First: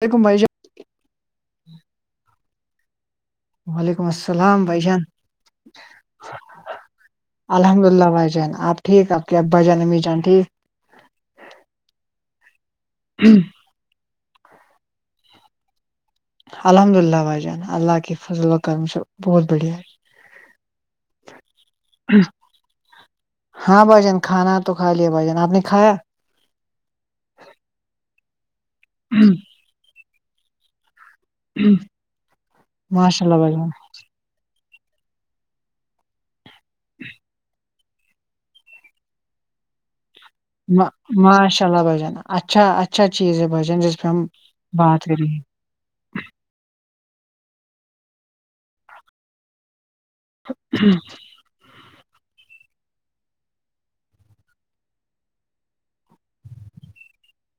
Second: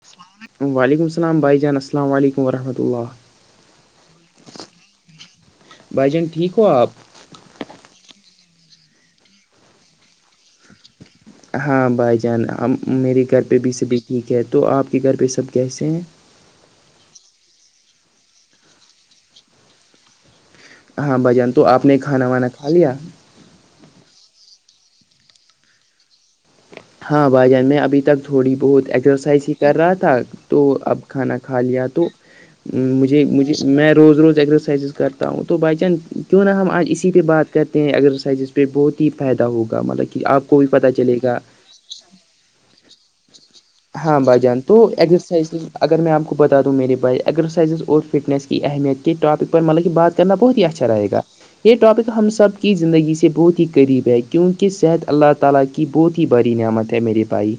دیکھو وعلیکم السلام بھائی جان السلام علیکم ورحمۃ اللہ وعلیکم السلام بھائی جان بھائی جان ٹھیک ہو آپ الحمد للہ بھائی جان آپ ٹھیک آپ کے ابا جان امی جان ٹھیک ہاں بھائی جان ہم میرے گھر پے بھی سبھی ٹھیک ہے تو آپ کے گھر پے سب کیسے ہیں الحمد للہ بھائی جان اللہ کے فضل و کرم سے بہت بڑھیا ہاں بھای جان تو آپ نے کھانا وانا کھا لیا ہاں بھائی جان کھانا تو کھا لیا بھائی جان آپ نے کھایا ہاں بھائی جان میں ابھی تک تھوڑی بہت ایکسرسائز ہی کر رہا تھا تو اب کھانا کھا لیا تو مجھے ماشاء اللہ مجھے بھائی میں روز روز ایکسرسائزز کرتا ہوں بھائی جان کیوں نہ ہم آج اسی پے بات کر ایکسرسائزز پے بہت ہی فائدہ ہوگا مطلب کی آپ کو بھی ما پتہ چلے گا ماشاء اللہ بھائی جان اچھا اچھا چیز ہے بھائی جان جس پہ ہاں ہم بھائی جان تو بات کریں گے ایکسرسائز اگر میں آپ کو بتا دوں میے بارے ایکسرسائز اور فٹنیس کی اہمیت کے اپک پر مطلب کی بات کرنا بہت ہی اچھا رہے گا یے ٹاپک ہم سب کی زندگی سے بہت ہی قریب ہے کیونکی صحت اللہ تعالی کی بہت ہی بڑی نعمت ہے میرے بھائی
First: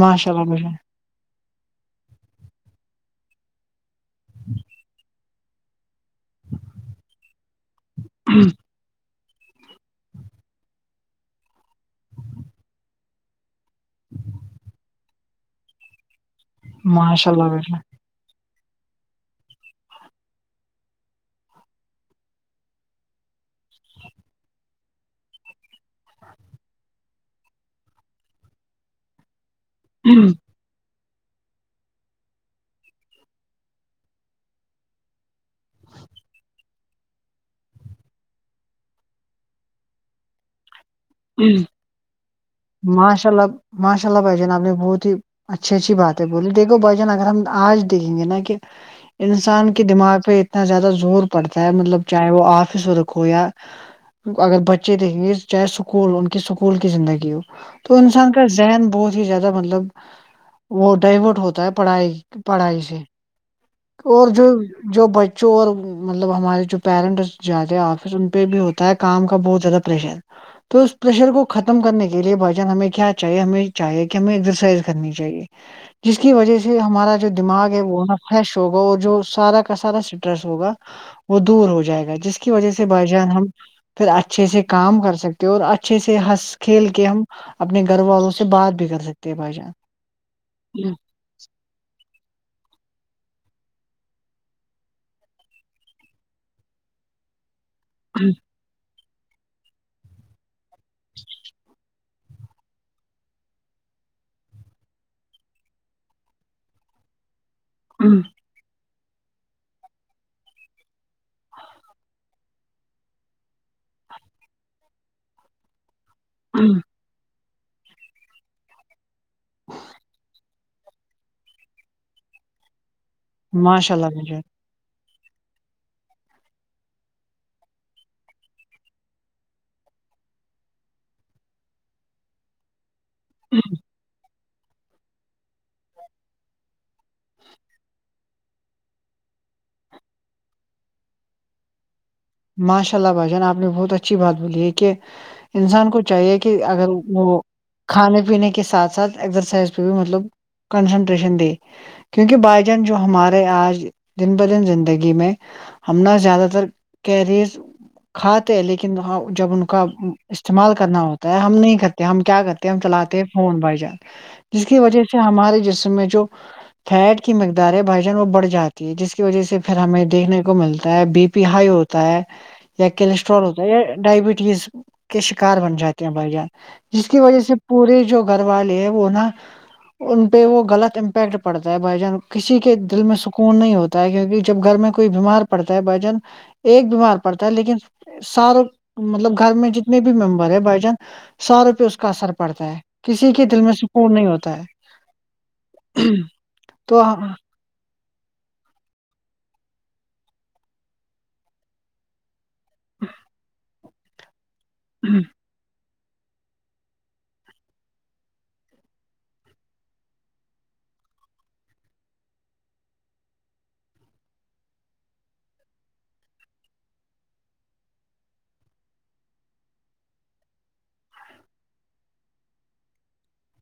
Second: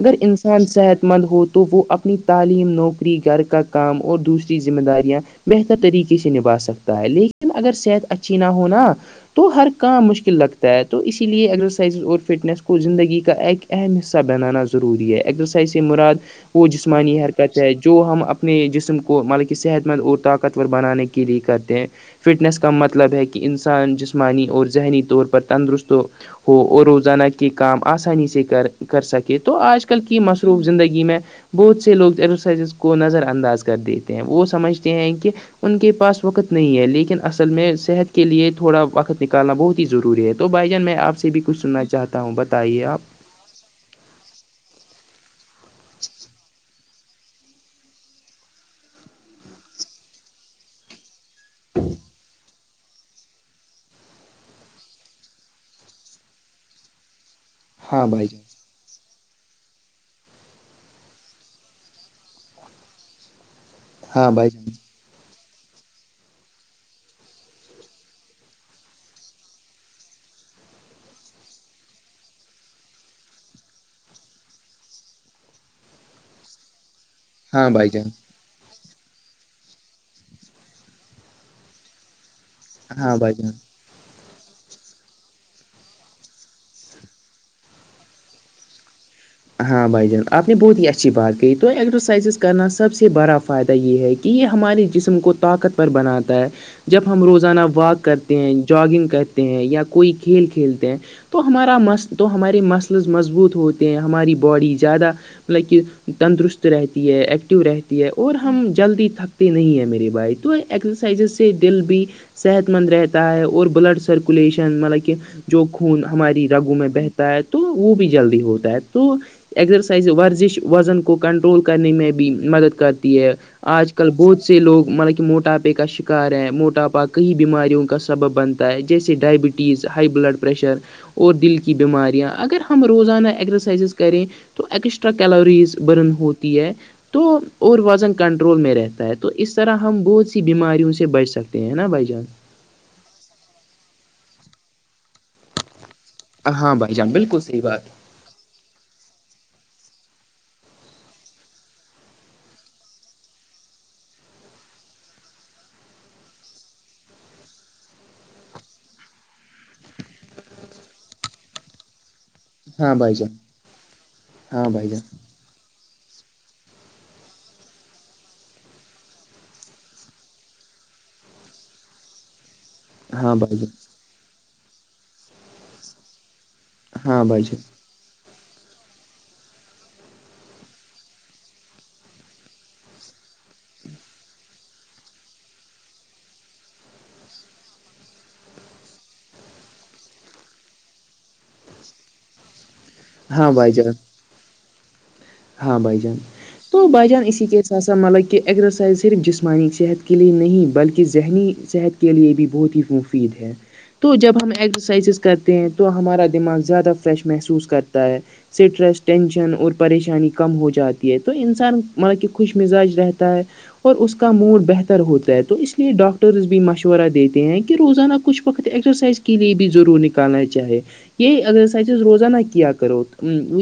اگر انسان اللہ بھائی جان صحت مند ہو تو وہ اپنی تعلیم نوکری گھر کا کام اور دوسری ذمہ داریاں بہتر طریقے سے نبھا سکتا ہے لیکن اگر صحت اچھی نہ ہونا تو ہر کام مشکل لگتا ہے تو اسی لیے ایکسرسائز اور فٹنیس کو زندگی کا ایک اہم حصہ بنانا ضروری ہے ایکسرسائز سے مراد وہ جسمانی ماشاء اللہ حرکت بھائی ہے جو ہم اپ اپنے جسم کو مطلب کی صحت مند اور طاقتور بنانے کے لیے کرتے ہیں فٹنیس کا مطلب ہے کی انسان جسمانی اور ذہنی طور پر تندرست ہو ہو اور روزانہ کے کام آسانی سے کر کر سکے تو آج کل کی جان مصروف زندگی میں بہت سے لوگ ایکسرسائزز کو نظر انداز کر دیتے ہیں وہ سمجھتے ہیں کی ان کے پاس وقت نہیں ہے لیکن اصل میں صحت کے لیے تھوڑا وقت نکالنا بہت ہی ضروری ہے بھائی جان میں آپ سے بھی کچھ سننا چاہتا ہوں بتائیے آپ ماشاء اللہ ماشاء اللہ بھائی جان آپ نے بہت ہی اچھی اچھی باتے بولی دیکھو بھائی جان اگر ہم آج دیکھیں گے نا کہ انسان کے دماغ پے اتنا زیادہ زور پڑتا ہے مطلب چاہے وہ آفس ورک ہو یا اگر بچے دیکھیں گے چاہے سکول ان کی سکول کی زندگی ہو تو ہاں بھائی انسان جان کا ذہن بہت ہی زیادہ مطلب وہ ڈائیورٹ ہوتا ہے پڑھائی پڑھائی سے اور ہاں بھائی جان جو جو بچوں اور مطلب ہمارے جو پیرنٹس جاتے آفس ان پے بھی ہوتا ہے کام کا بوجھ بہت زیادہ پریشر تو اس پرریشر کو ختم کرنے کے لیے بھائی جان ہمیں کیا چاہیے ہمیں چاہیے کہ ہمیں ایکسرسائز کرنی چاہیے جس اس کی وجہ سے ہمارا جو ہاں دماغ ہے بھائی وہ جان نا فریش ہوگا اور جو سارا کا سارا اسٹریس ہوگا وہ دور ہو جائے گا جس کی وجہ سے بھائی جان ہم پھر اچھے سے کام کر سکتے اور اچھے سے ہنس کھیل کے ہم اپنے گھر والوں سے بات بھی کر سکتے ہیں بھائی جان ہاں بھائی جان آپ نے بہت ہی اچھی بات کہی تو ایکسرسائزز کرنا سب سے بڑا فائدہ یے ہے کی یے ہمارے جسم کو طاقتور بناتا ہے جب ہم روزانہ واک کرتے ہیں جاگنگ کرتے ہیں یا کوئی کھیل کھیلتے ہیں تو ہمارا مست تو ہمارے مسلز مضبوط ہوتے ہیں ہماری باڈی زیادہ مطلب کہ تندرست رہتی ہے ایکٹو رہتی تی ہے اور ہم جلدی تھکتے نہیں ہیں میری بھائی تو ایکسرسائزز سے دل بھی صحت مند رہتا ہے اور بلڈ سرکولیشن مطلب کہ جو خون ہماری رگو میں بہتا ہے تو وہ بھی جلدی ہوتا ہے تو ایکسیرسائز ورزش وزن کو کنٹرول کرنے میں بھی مدد کر ہے آج ماشاء کل اللہ مجھے بہت سے لوگ مل موٹاپے کا شکار ہے موٹاپا کئی بیماریوں کا سبب بنتا ہے جیسے ڈائبٹیز ہائی بلڈ پر پریشر اور دل کی بیماریاں اگر ہم روزانہ ایگزس ز کریں تو ایکسٹرا کیلوریز برن ہوتی ہے تو اور وزن کنٹرول میں رہتا ہے تو اس طرح ہم بہت سی بیماریوں سے بچ سکتے ہیں نا بھائی جان ماشاء اللہ بھائی جان آپ نے بہت اچھی بات بولی ہے کہ انسان کو چاہیے کہ ہاں اگر بھائی جان بالکل وہ صحیح بات کھانے پینے کے ساتھ ساتھ ایکسرسائز پہ بھی مطلب کنسنٹریشن دے کیونکہ بائی جان جو ہمارے آج دن بہ دن زندگی میں ہم نہ زیادہ تر کلوریز کھاتے ہیں لیکن وہ جب ان کا استعمال کرنا ہوتا ہے ہم نہیں کرتے ہم کیا کرتے ہیں ہم ہاں بھائی چلاتے ہیں جان فون بھائی جان جس ہاں کی بھائی جان وجہ سے ہمارے جسم میں جو فیٹ کی مقدار ہے بھائیجن وہ بڑھاتی ہے جس کی وجہ سے پھر ہمیں دیکھنے کو ملتا ہے بی پی ہائی ہو ہوتا ہے یا ہاں کولیسٹرول بھائی ہوتا ہے یا جان ڈائبٹیز کے شکار بن جاتے بھائی جان جس کی ہاں وجہ بھائی سے جان پورے جو گھر والے ہیں وہ نا ان پہ وہ غلط امپیکٹ پڑتا ہے بھائی جان کسی کے دل میں سکون نہیں ہوتا کیونکہ جب گھر میں کوئی بیمار پڑتا ہے بھائی جان ایک بیمار پڑتا ہے لیکن ساروں مطلب گھر میں جتنے بھی ممبر ہے بھائی جان ساروں پہ اس کا اثر پڑتا ہے کسی کے ہاں دل بھائی میں جان سکون نہیں ہوتا ہے ہاں بھائی جان تو بھائی جان اسی کے س سا ملب کہ ا ایکسزسائز صرف جسمانی صحت کے لیے نہیں بلکہ ذہنی صحت کے لیے بھی بہت ہی مفید ہے تو جب ہم ایکسرسائزز کرتے ہیں تو ہمارا دماغ زیادہ فریش محسوس کرتا ہے اسٹریس ٹینشن اور پریشانی پریشانی کم ہو جاتی ہے تو انسان مطلب کہ خوش مزاج رہتا ہے اور اس کا موڈ بہتر ہوتا ہے تو اس لیے ڈاکٹرز بھی مشورہ دیتے ہیں کہ روزانہ کچھ وقت ایکسرسائز کے لیے بھی ضرور نکالنا چاہے یہ ایکسرسائزز روزانہ کیا کرو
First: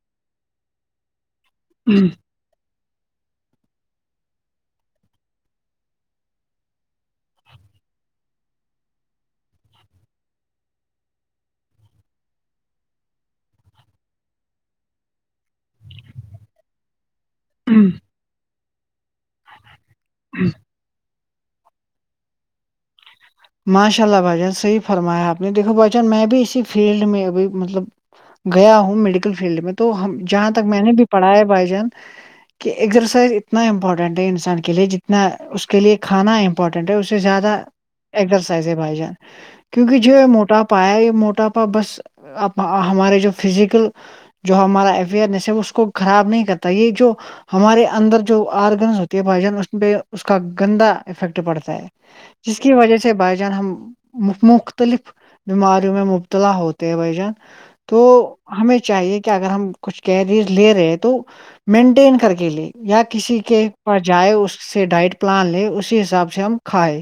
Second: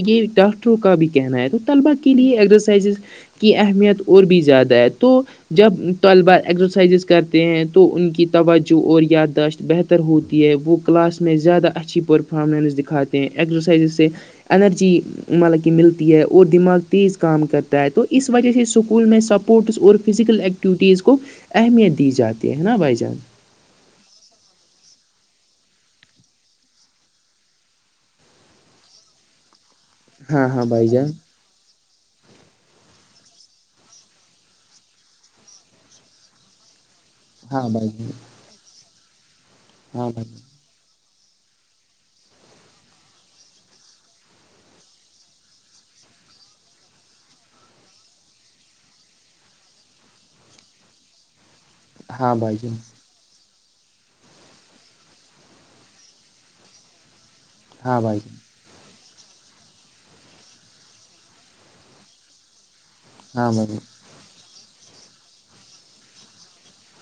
یہ ڈاکٹروں کا بھی کہنا ہے تو طلبا کے لیے ایکسزرسائزز کی اہمیت اور بھی زیادہ ہے تو جب طلبہ ایکسرسائزز کرتے ہیں تو ان کی توجہ اور یادداشت بہتر ر ہوتی ہے وہ کلاس میں زیادہ اچھی پرفارمنس دکھاتے ہیں ایکزرسائزز سے انرجی مطلب کہ ملتی ہے اور دماغ تیز کام کرتا ہے تو اس وجہ سے سک اسکول میں سپورٹس اور فزیکل ایکٹیوٹیز کو اہمیت دی جاتی ہے نا بھائی جان ماشاء اللہ بھائی جان صحیح فرمایا آپ نے دیکھو بھائی جان میں بھی اسی فیلڈ میں ابھی مطلب گیا ہوں میڈیکل فیلڈ میں تو ہاں جہاں تک ہاں میں بھائی نے بھی جان پڑھا ہے بائی جان کہ ایکسرسائز اتنا امپورٹینٹ ہے انسان کے لیے جتنا اس کے لیے کھانا امپورٹینٹ ہے سے زیادہ ہاں بھائی جان سائز ہے بھائی جان کیونکہ ہاں بھائی جو جان، موٹا ہوتا یہ موٹاپا بس اب ہمارے جو فزیکل جو ہمارا اوئرنیس ہے اس کو خراب نہیں کرتا یہ جو ہمارے اندر جو آرگنس ہوتی ہے بھائی جان اس پہ اس کا گندا افیکٹ پڑتا ہے ہے ہاں بھائی جس کی جان وجہ سے بائی جان ہم مختلف بیماریوں میں مبتلا ہوتے ہیں بھائی جان تو ہاں بھائی ہمیں چاہیے کہ اگر ہم کچھ کیلریز لے رہے تو مینٹین کر کے لے یا کسی جان کے پاس جائے اس سے ڈائٹ پلان لے اسی حساب سے ہم کھائے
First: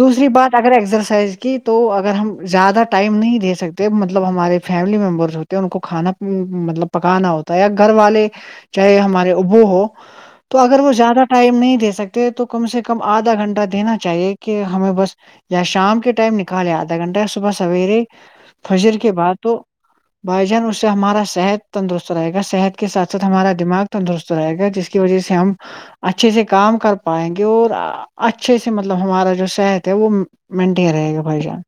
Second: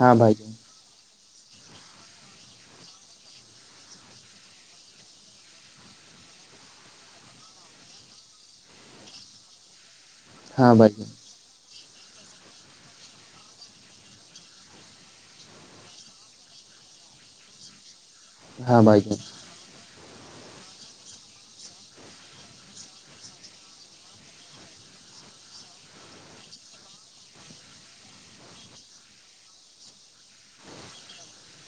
ہاں بھائی جان بات اگر ایکسرسائز کی تو اگر ہم زیادہ ٹائم نہیں دے سکتے مطلب ہمارے فیملی ممبر ان کو کھانا مطلب پکانا ہوتا یا گھر والے چاہے ہمارے ابو ہو تو ہاں اگر بھائی وہ زیادہ جان ٹائم نہیں دے سکتے تو کم سے کم آدھا گھنٹہ دینا چاہیے کہ ہمیں بس یا شام کے ٹائم نکالے آدھا گھنٹہ صبح سویرے ہاں بھائی جان ہاں فجر بھائی کے جان بعد تو بھائی جان اس سے ہمارا صحت تندرست رہے گا صحت کے سات ساتھ ہمارا دماغ تندرست رہے گا جس وجہ سے ہم اچھے سے کام کر پائیں گے اور ا اچھے سے مطلب ہمارا جو صحت ہے وہ مینٹیں رہے گا بھائی جان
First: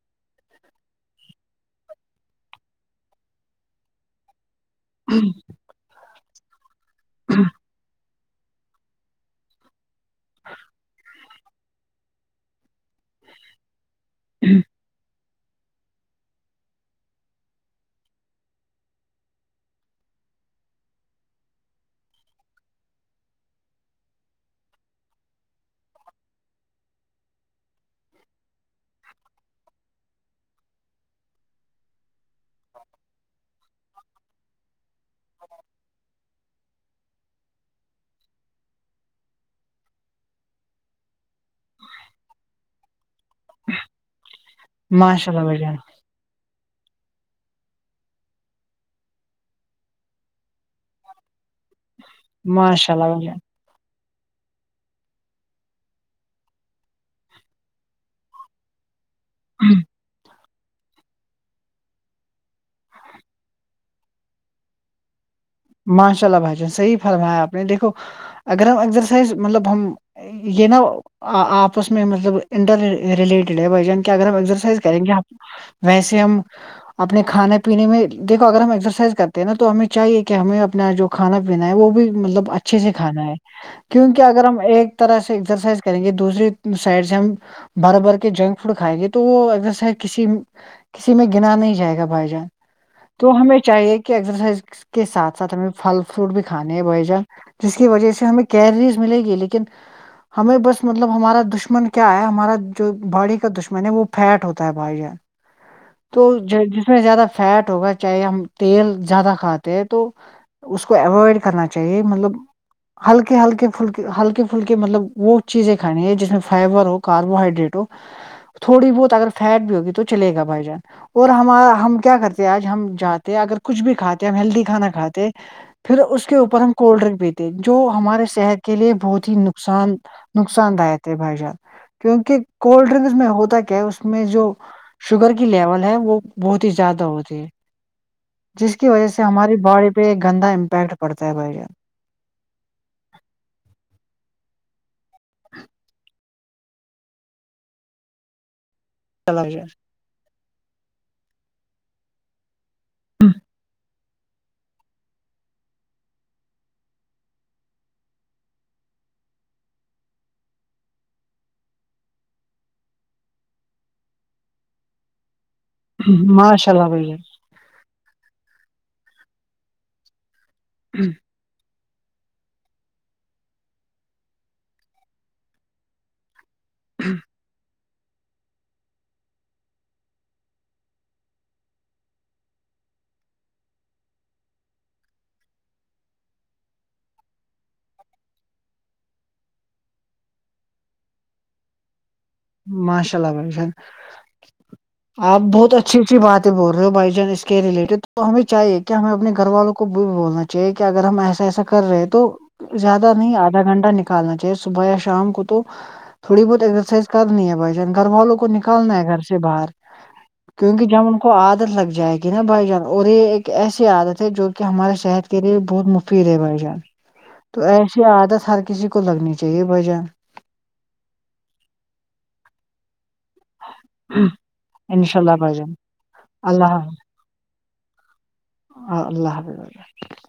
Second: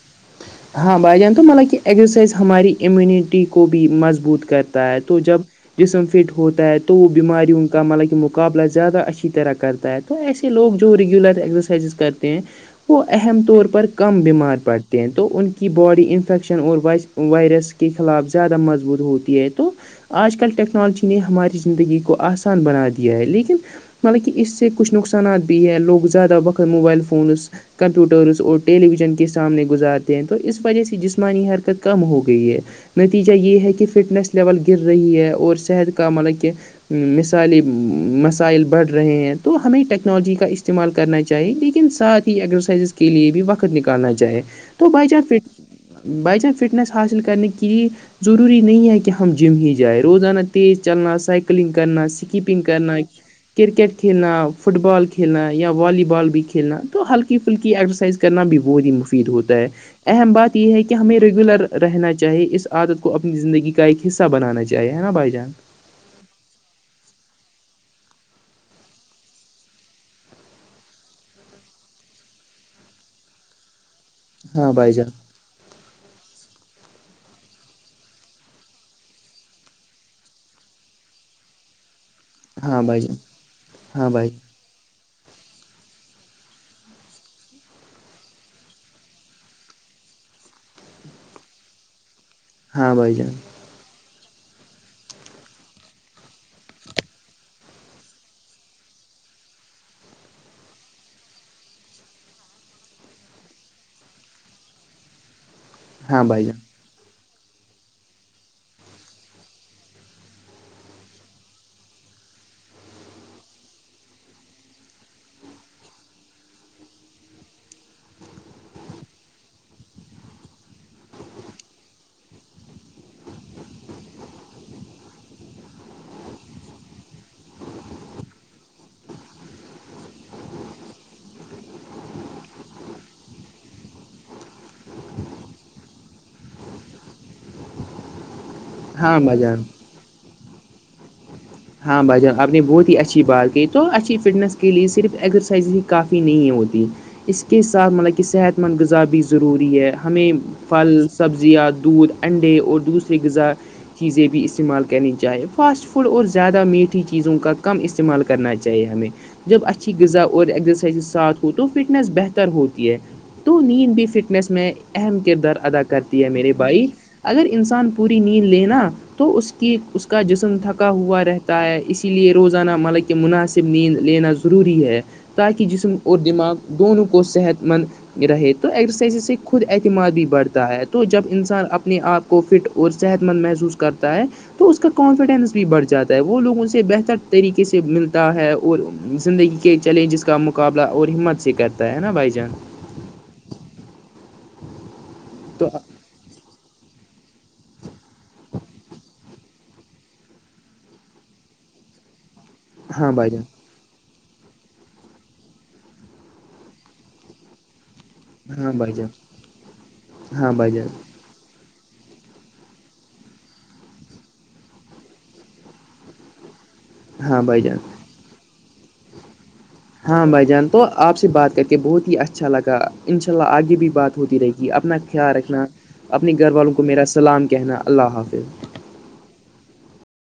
ہاں بھائی جان تو مین نے کیا ایگزرسائز ہماری امیونٹی کو بھی مضبوط کر تا ہے تو جب جسم فٹ ہوتا ہے تو وہ بیماریوں کا مطلب کہ م قابلہ زیادہ اچھی طرح کرتا ہے تو ایسے لوگ جو ریگولر ایکسرسائزز کرتے ہیں وہ اہم طور پر کم بیمار پڑتے ہیں تو ان کی باڈی انفیکشن اور وائز وائرس کے خلاف زیادہ مضبوط ہوتی ہے تو آج کل ٹیکنالوجی نے ہماری زندگی کو آسان بنا دیا ہے لیکن حالانکہ اس سے کچھ نقصانات بھی ہے لوگ زیادہ وقت موبائل فونز کمپیوٹرس اور ٹیلی ویژن کے سامنے گزار تے ہیں تو اس وجہ سے جسمانی حرکت کم ہو گئی ہے نتیجہ یہ ہے کہ فٹنس لیول گر رہی ہے اور صحت کا مطلب کہ ہوں مثالی مسائل بڑھ رہے ہیں تو ہمیں ٹیکنالوجی کا استعمال کرنا چاہی لیکن ساتھ ہی ایکسرسائزز کے لیے بھی وقت نکالنا چاہے تو بھائی جان ماشاء اللہ فٹ بھائی جان بھائی جان فٹنیس حاصل کرنی کی ضروری نہیں ہے کہ ہم جم ہی جائیں روزانہ تیز چلنا سائ کلنگ کرنا سکیپنگ ماشاء کرنا اللہ بھائی کرکٹ کھیلنا فٹ بال کھیلنایا والی بال بھی کھیلنا تو ہلکی پھلکی ایگزرسائز کرنا بھی بہت ہی مفید ہوتا ہے جان اہم بات یہ ہے کہ ہمیں ریگولر رہنا چاہیے اس عادت کو اپنی زندگی کا ایک حصہ بنانا چاہے ہے نا بھائی جان ماشاء اللہ بھائی جان صحیح فرمایا آپ نے دیکھو اگر ہم ایکزرسائز مطلب ہم یہ نا ا ا آپس میں مطلب انٹر ریلیٹڈ ہے بھائی جان کے اگر ہم ہاں ایکسرائز بھائی کریں جان گے ہم ویسے ہم اپنے کھانے پینے میں دیکھو اگر ہم ایکسرسائز کرتے ہیں نا تو ہمیں چاہیے کہ ہمیں اپنا جو کھانا پینا ہے وہ بھی مطلب اچھے ہاں سے بھائی جان کھانا ہے ہاں کیونکہ بھائی اگر ہم ایک طرح سے ایکسرسائز کریں گے دوسری سائڈ سے ہم بھر بھر کے جنک فوڈ کھائیں گے تو وہ اگسرسائز کسی کسی میں گنا نہیں جائے گا بھائی جان ہاں بھائی جان تو ہمیں چاہیے کہ ایکسرسائز کے ساتھ ساتھ ہمیں پھل فروٹ بھی کھانے ہے بھائی جان جس کی وجہ سے ہمیں کیلریز ملے گی لیکن ہمیں بس مطلب ہمارا دشمن کیا ہے ہمارا جو باڈی کا دشمن ہے وہ فیٹ ہوتا ہے بھائی جان ہاں تو بھائی جان ج جس میں زیادہ فیٹ ہوگا چاہے ہم تیل زیادہ کھا ثے ہیں تو اس کو اوائڈ کرنا چاہیے مطلب ہلکے ہلکے پلھکے ہلکے پھلکے مطلب وہ چیزیں کھانی ہے جس میں فائبر ہو کاربوہائڈریٹ ہو تھوڑی بہت اگر فیٹ بھی ہوگی تو چلے گا بھائی جان اور ہمارا ہم کیا کرتے ہیں آج ہم جاتے اگر کچھ بھی کھاتے ہم ہیلدی کھانا کھاتے پھر اس کے اوپر ہم کولڈ ڈرنک پیتے جو ہمارے صحت کے لیے بہت ہی نقصان نقصان دایک تھ ہے بھائی جان کیونکہ کولڈ ڈرنکس میں ہوتا کیا اس میں جو شوگر کی لیول ہے وہ بہت ہی زیادہ ہوتی ہے جس کی وجہ ہاں سے بھائی ہماری جان باڈی پے ایک گندا امپیکٹ پڑتا ہے بھائی جان ہاں بھائی جان آپ نے بہت ہی اچھی بات کہی تو اچھی فٹنس کے لیے صرف ایکزرسائز ہی کافی نہیں ہوتی اس کے ساتھ مطلب کی صحت مند غذا بھی جان ضروری ہے ہمیں پھل سبزیاں دودھ انڈے اور دوسرری غذا چیزیں بھی استعمال کرنی چاہیں فاسٹ فوڈ اور ز زیادہ میٹھی چیزوں کا کم استعمال کرنا چاہیے ہمیں جب اچھی غذا اور ایزرسائز ساتھ ہو تو فٹنس بہتر ہوتی ہے تو نیند بھی فٹنس میں اہم کردار ادا کرتی ہے میرے ماشاء بھائی اللہ اگر انسان پوری نیند لینا تو اس کی اس کا جسم تھکا جان ہوا رہتا ہے اسی لیے روزانہ مطلب کے مناسب نیند لینا ضروری ہے تاکی جسم اور دماغ دونوں کو صحت مند رہے تو ایکسرسائزز سے خود اعتماد بھی بڑھتا ہے تو جب انسان اپنے آپ کو فٹ اور صحت مند محسوس کرتا ہے تو اس کا کانفیڈینس بھی بڑھ جاتا وہ لوگوں سے بہتر طریقے سے ملتا ہے اور زندگی کے چیلنجزس کا مقابلہ اور ہمت سے کرتا ہے نا بھائی جان ماشاء اللہ بھائی جان آپ تو بہت اچھی اچھی باتے بول رہے ہو بھائی جان اس کے رلیٹڈ تو ہمیں چاہیے کہ ہمیں اپنے گھر والوں کو بھی بولنا چاہیے کہ اگر ہم ایسا ایسا کر رہے ہیں تو زیادہ ہاں بھائی نہیں جان آدھا گھنٹہ نکالنا چاہیے صبح یا شام کو تو تھوڑی بہت ایکسرسائز کرنی ہے بھائی جان گھر والوں کو ہاں بھائی نکالنا ہے جان گھر سے باہر ہاں بھائی کیونکی جان جب کو عادت لگ جائے گی نا بھائی جان اور یے ایک ایسی عادت ہے جو کی ہمارے صحت کے لیے بہت مفید ہے بھائی جان ہاں تو بھائی جان ایسی عادت ہر کسی کو لگنی چاہیے بھائی جان ہاں بھائی جان تو آپ سے بات کر کے بہت ہی اچھا لگا انشاء اللہ آگے بھی بات ہوتی رہے گی اپنا انشاء خیال اللہ بھائی رکھنا جان اپنے گھر والوں اللہ کو میرا سلام کہنا اللہ حافظ ہاں اللہ حافظ بھائی جان